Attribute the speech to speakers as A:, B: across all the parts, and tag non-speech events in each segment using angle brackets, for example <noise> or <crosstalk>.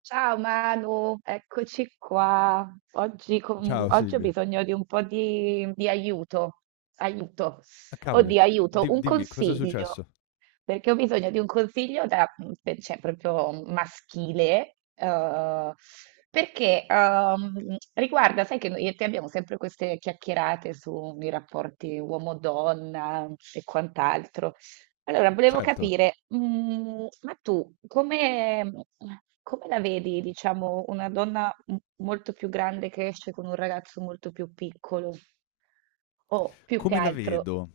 A: Ciao Manu, eccoci qua.
B: Ciao
A: Oggi ho
B: Silvia.
A: bisogno di un po' di aiuto, aiuto,
B: Ah cavoli.
A: oddio, aiuto,
B: Di
A: un
B: dimmi cos'è
A: consiglio,
B: successo?
A: perché ho bisogno di un consiglio da, cioè, proprio maschile, perché riguarda, sai che noi e te abbiamo sempre queste chiacchierate sui rapporti uomo-donna e quant'altro. Allora, volevo
B: Certo.
A: capire, ma tu come, come la vedi, diciamo, una donna molto più grande che esce con un ragazzo molto più piccolo? O
B: Come la vedo?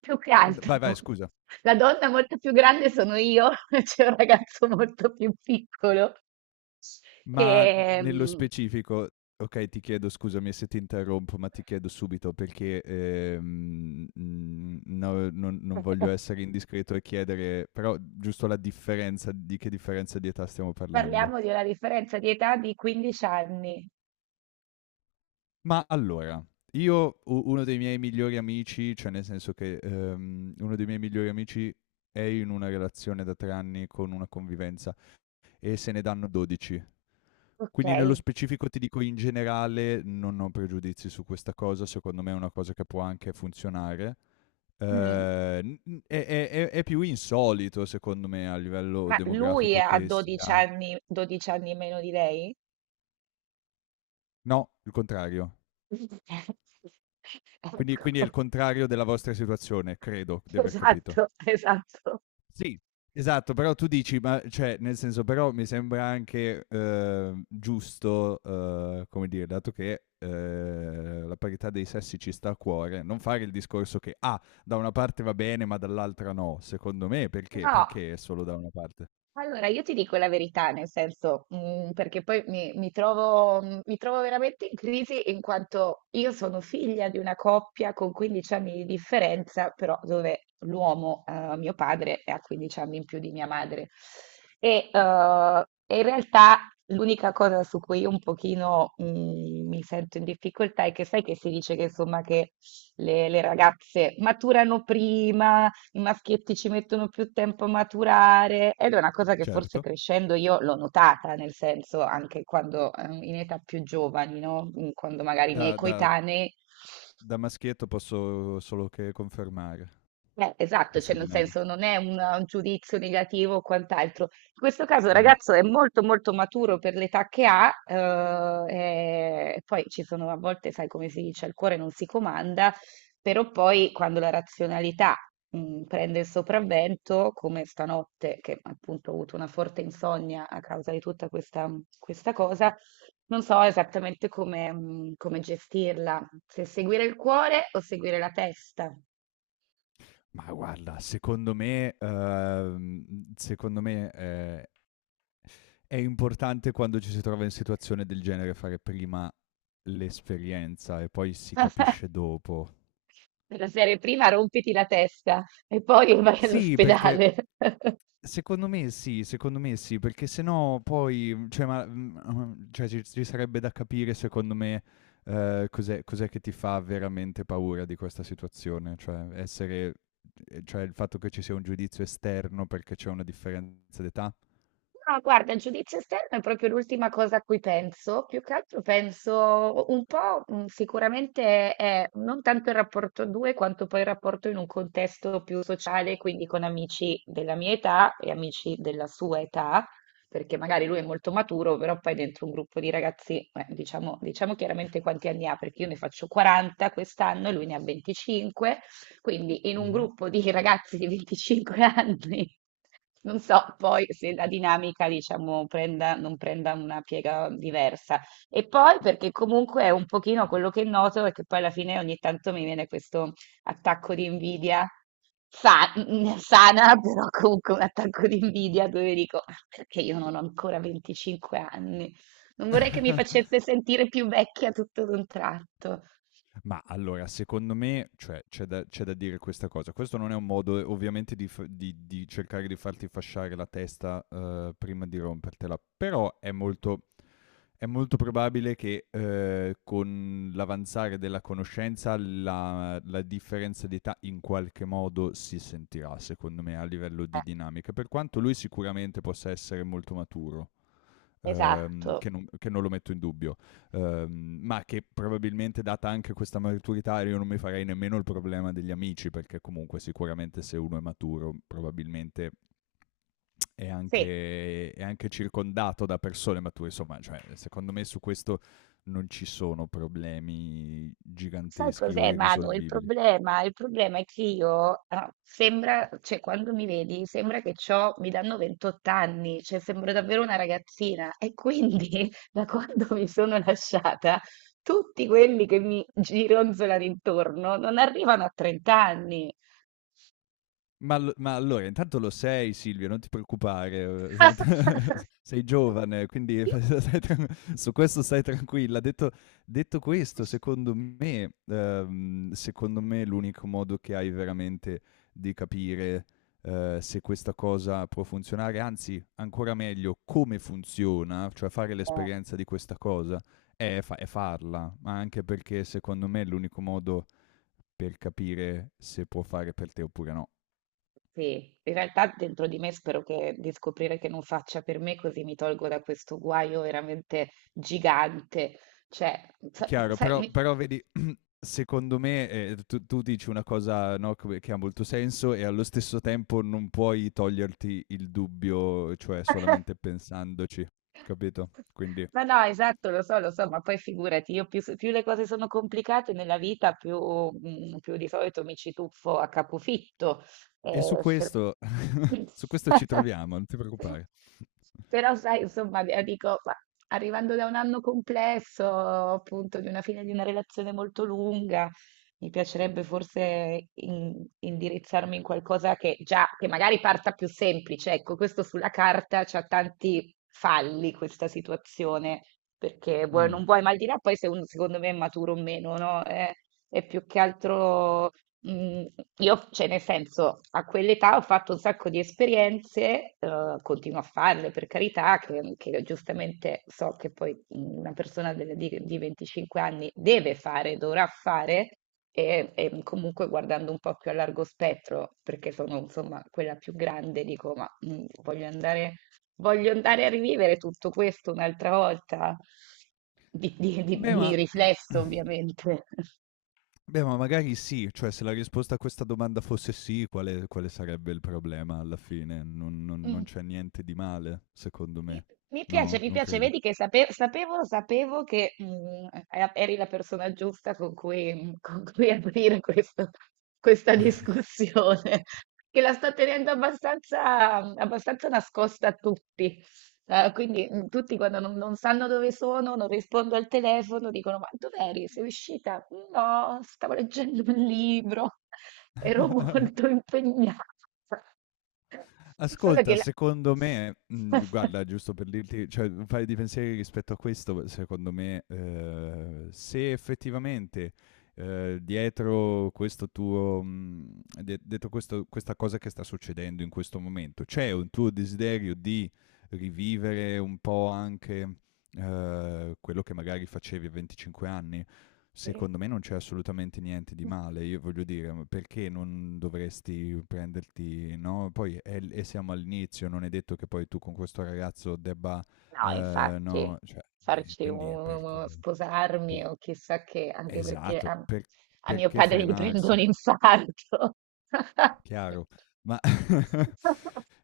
A: più che
B: N
A: altro,
B: vai, vai
A: <laughs>
B: scusa.
A: la donna molto più grande sono io, <laughs> c'è un ragazzo molto più piccolo,
B: Ma
A: che
B: nello
A: mm,
B: specifico okay, ti chiedo scusami se ti interrompo, ma ti chiedo subito perché, no non voglio
A: <laughs>
B: essere indiscreto e chiedere però giusto la differenza di che differenza di età stiamo parlando?
A: parliamo di una differenza di età di 15 anni,
B: Ma allora, io u uno dei miei migliori amici, cioè nel senso che, uno dei miei migliori amici è in una relazione da 3 anni con una convivenza e se ne danno 12.
A: ok?
B: Quindi nello specifico ti dico in generale non ho pregiudizi su questa cosa, secondo me è una cosa che può anche funzionare.
A: Mm.
B: È più insolito secondo me a livello
A: Ma lui
B: demografico
A: ha
B: che
A: 12
B: sia
A: anni, 12 anni meno di lei?
B: no, il contrario.
A: <laughs>
B: Quindi
A: Ecco,
B: è il contrario della vostra situazione, credo di aver capito.
A: esatto, esatto.
B: Sì, esatto, però tu dici, ma cioè, nel senso, però mi sembra anche, giusto, come dire, dato che, la parità dei sessi ci sta a cuore, non fare il discorso che, ah, da una parte va bene, ma dall'altra no. Secondo me,
A: No,
B: perché è solo da una parte?
A: allora, io ti dico la verità, nel senso, perché poi mi trovo, mi trovo veramente in crisi in quanto io sono figlia di una coppia con 15 anni di differenza, però dove l'uomo, mio padre, ha 15 anni in più di mia madre. E in realtà l'unica cosa su cui io un pochino, mi sento in difficoltà è che sai che si dice che insomma che le ragazze maturano prima, i maschietti ci mettono più tempo a maturare ed è una cosa che forse
B: Certo.
A: crescendo io l'ho notata, nel senso anche quando in età più giovani, no? Mm, quando magari i miei
B: Da da
A: coetanei…
B: Da maschietto posso solo che confermare
A: Esatto,
B: questa
A: cioè nel
B: dinamica.
A: senso non è un giudizio negativo o quant'altro. In questo caso il
B: No, no.
A: ragazzo è molto molto maturo per l'età che ha, e poi ci sono a volte, sai come si dice, il cuore non si comanda, però poi quando la razionalità prende il sopravvento, come stanotte, che appunto ho avuto una forte insonnia a causa di tutta questa, questa cosa, non so esattamente come, come gestirla, se seguire il cuore o seguire la testa.
B: Ma guarda, secondo me, secondo me, è importante quando ci si trova in situazione del genere fare prima l'esperienza e poi si capisce dopo.
A: Della serie prima rompiti la testa e poi vai
B: Sì, perché
A: all'ospedale. <laughs>
B: secondo me sì, perché sennò poi, cioè, ma, cioè ci sarebbe da capire secondo me, cos'è che ti fa veramente paura di questa situazione, cioè essere cioè il fatto che ci sia un giudizio esterno perché c'è una differenza d'età?
A: No, guarda, il giudizio esterno è proprio l'ultima cosa a cui penso. Più che altro penso un po', sicuramente è non tanto il rapporto a due, quanto poi il rapporto in un contesto più sociale, quindi con amici della mia età e amici della sua età, perché magari lui è molto maturo, però poi dentro un gruppo di ragazzi, diciamo, diciamo chiaramente quanti anni ha, perché io ne faccio 40 quest'anno e lui ne ha 25. Quindi in un
B: Mh-mh.
A: gruppo di ragazzi di 25 anni, <laughs> non so poi se la dinamica, diciamo, prenda, non prenda una piega diversa. E poi perché comunque è un pochino quello che noto è che poi alla fine ogni tanto mi viene questo attacco di invidia. sa- <laughs> Sana, però comunque un attacco di invidia dove dico: "Ah, perché io non ho ancora 25 anni. Non vorrei che mi
B: <laughs>
A: facesse sentire più vecchia tutto d'un tratto."
B: Ma allora, secondo me, cioè, c'è da dire questa cosa. Questo non è un modo, ovviamente, di cercare di farti fasciare la testa prima di rompertela, però è è molto probabile che con l'avanzare della conoscenza la differenza di età in qualche modo si sentirà, secondo me, a livello
A: Eh,
B: di dinamica, per quanto lui sicuramente possa essere molto maturo
A: esatto.
B: che non lo metto in dubbio, ma che probabilmente data anche questa maturità io non mi farei nemmeno il problema degli amici, perché comunque sicuramente se uno è maturo probabilmente è
A: Sì.
B: è anche circondato da persone mature, insomma, cioè, secondo me su questo non ci sono problemi
A: Sai
B: giganteschi o
A: cos'è, Manu? Il
B: irrisolvibili.
A: problema, il problema è che io, ah, sembra, cioè quando mi vedi, sembra che c'ho, mi danno 28 anni, cioè sembro davvero una ragazzina. E quindi, <laughs> da quando mi sono lasciata, tutti quelli che mi gironzolano intorno non arrivano a 30 anni.
B: Ma allora intanto lo sei Silvio, non ti preoccupare, <laughs>
A: <laughs>
B: s sei giovane, quindi <laughs> stai tran su questo stai tranquilla. Detto questo, secondo me l'unico modo che hai veramente di capire, se questa cosa può funzionare, anzi ancora meglio come funziona, cioè fare
A: Io…
B: l'esperienza di questa cosa, è farla, ma anche perché secondo me è l'unico modo per capire se può fare per te oppure no.
A: sì, in realtà dentro di me spero che, di scoprire che non faccia per me, così mi tolgo da questo guaio veramente gigante. Cioè,
B: Chiaro,
A: sai,
B: però vedi, secondo me tu dici una cosa no, che ha molto senso e allo stesso tempo non puoi toglierti il dubbio, cioè
A: <laughs>
B: solamente pensandoci, capito? Quindi,
A: ma no, esatto, lo so, ma poi figurati, io più, più le cose sono complicate nella vita, più, più di solito mi ci tuffo a capofitto.
B: e su
A: Eh, se-
B: questo, su questo ci
A: <laughs>
B: troviamo, non ti preoccupare.
A: Però sai, insomma, dico, ma arrivando da un anno complesso, appunto, di una fine di una relazione molto lunga, mi piacerebbe forse indirizzarmi in qualcosa che già, che magari parta più semplice. Ecco, questo sulla carta c'ha tanti falli questa situazione, perché vuoi,
B: Mm.
A: non vuoi, ma al di là poi se uno secondo me è maturo o meno, no? È più che altro… Mm, io, cioè, nel senso, a quell'età ho fatto un sacco di esperienze, continuo a farle per carità, che giustamente so che poi una persona di 25 anni deve fare, dovrà fare, e comunque guardando un po' più a largo spettro, perché sono insomma quella più grande, dico, ma voglio andare a rivivere tutto questo un'altra volta,
B: Beh,
A: di
B: ma, <clears throat>
A: riflesso, ovviamente.
B: beh, ma magari sì, cioè se la risposta a questa domanda fosse sì, quale sarebbe il problema alla fine? Non non c'è
A: <laughs>
B: niente di male, secondo
A: Mi
B: me. No,
A: mi
B: non
A: piace,
B: credi?
A: vedi che sapevo, sapevo che eri la persona giusta con cui, con cui aprire questa discussione, <laughs> che la sto tenendo abbastanza, abbastanza nascosta a tutti. Quindi tutti quando non sanno dove sono, non rispondo al telefono, dicono: "Ma dov'eri? Sei uscita?" No, stavo leggendo un libro, <laughs> ero molto
B: <laughs>
A: impegnata. <laughs> Solo che
B: Ascolta,
A: la...
B: secondo me
A: <laughs>
B: guarda giusto per dirti cioè un paio di pensieri rispetto a questo, secondo me, se effettivamente, dietro questo tuo mhmm, de dietro questo questa cosa che sta succedendo in questo momento, c'è un tuo desiderio di rivivere un po' quello che magari facevi a 25 anni?
A: Sì.
B: Secondo me non c'è assolutamente niente di male, io voglio dire, ma perché non dovresti prenderti, no? Poi e siamo all'inizio, non è detto che poi tu con questo ragazzo debba,
A: No, infatti,
B: no, cioè,
A: farci
B: quindi
A: un, sposarmi
B: pe-
A: o chissà che, anche perché
B: esatto,
A: a, a mio
B: perché
A: padre gli prendo un
B: frenarsi?
A: infarto. <laughs>
B: Chiaro. Ma <laughs>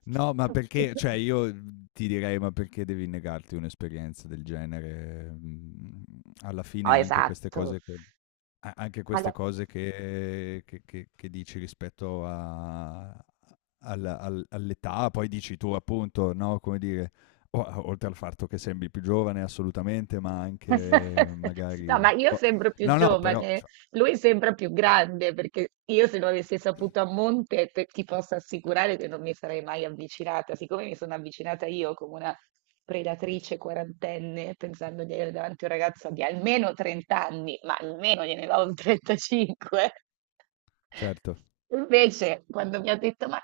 B: no, ma perché, cioè io ti direi, ma perché devi negarti un'esperienza del genere? Mm, alla
A: Oh,
B: fine anche queste
A: esatto.
B: cose che... A anche queste
A: Allora,
B: cose che dici rispetto a al al all'età, poi dici tu appunto, no, come dire, o a oltre al fatto che sembri più giovane assolutamente, ma anche
A: <laughs> no,
B: magari
A: ma io
B: boh,
A: sembro più
B: no, no, però
A: giovane,
B: cioè
A: lui sembra più grande, perché io se lo avessi saputo a monte, ti posso assicurare che non mi sarei mai avvicinata, siccome mi sono avvicinata io come una predatrice quarantenne, pensando di avere davanti un ragazzo di almeno 30 anni, ma almeno gliene do un 35.
B: certo.
A: Invece, quando mi ha detto,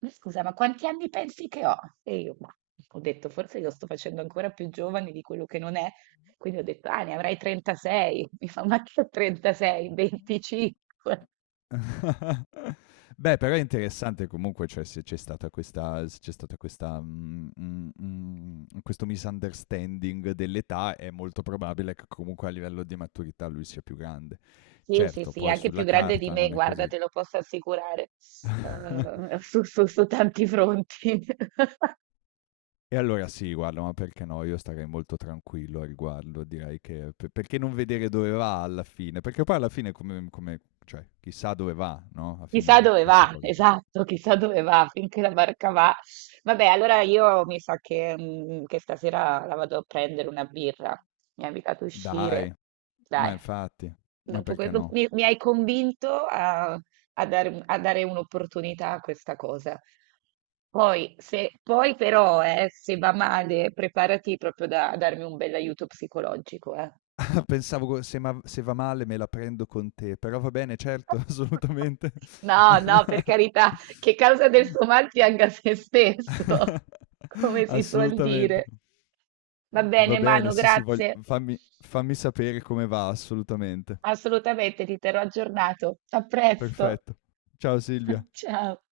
A: ma scusa, ma quanti anni pensi che ho? E io, ma ho detto, forse lo sto facendo ancora più giovane di quello che non è, quindi ho detto: "Ah, ne avrai 36". <laughs> Mi fa: "Ma che 36? 25".
B: <laughs> Beh, però è interessante comunque, cioè se c'è stata questa questo misunderstanding dell'età, è molto probabile che comunque a livello di maturità lui sia più grande.
A: Sì, sì,
B: Certo,
A: sì,
B: poi
A: anche più
B: sulla
A: grande di
B: carta
A: me,
B: non è
A: guarda,
B: così.
A: te lo posso assicurare.
B: <laughs>
A: Su su su tanti fronti. <laughs>
B: E allora sì, guarda, ma perché no? Io starei molto tranquillo a riguardo, direi che... Perché non vedere dove va alla fine? Perché poi alla fine come... cioè, chissà dove va, no? A
A: Chissà
B: finire
A: dove
B: questa
A: va,
B: cosa. Qui.
A: esatto, chissà dove va, finché la barca va. Vabbè, allora io mi sa che che stasera la vado a prendere una birra. Mi ha invitato a uscire.
B: Dai, ma
A: Dai.
B: infatti, ma
A: Dopo que-
B: perché
A: dop-
B: no?
A: mi hai convinto a, a dare, a dare un'opportunità a questa cosa. Poi, poi però, se va male, preparati proprio da, a darmi un bell'aiuto psicologico, eh.
B: <laughs> Ah, pensavo se va male me la prendo con te, però va bene, certo, <laughs>
A: <laughs>
B: assolutamente.
A: No, no, per carità, che causa del suo mal pianga se
B: <laughs>
A: stesso, <laughs> come si suol
B: Assolutamente.
A: dire. Va
B: Va
A: bene,
B: bene,
A: Manu,
B: sì, sì,
A: grazie.
B: fammi, fammi sapere come va, assolutamente.
A: Assolutamente, ti terrò aggiornato. A presto.
B: Perfetto. Ciao Silvia.
A: <laughs> Ciao.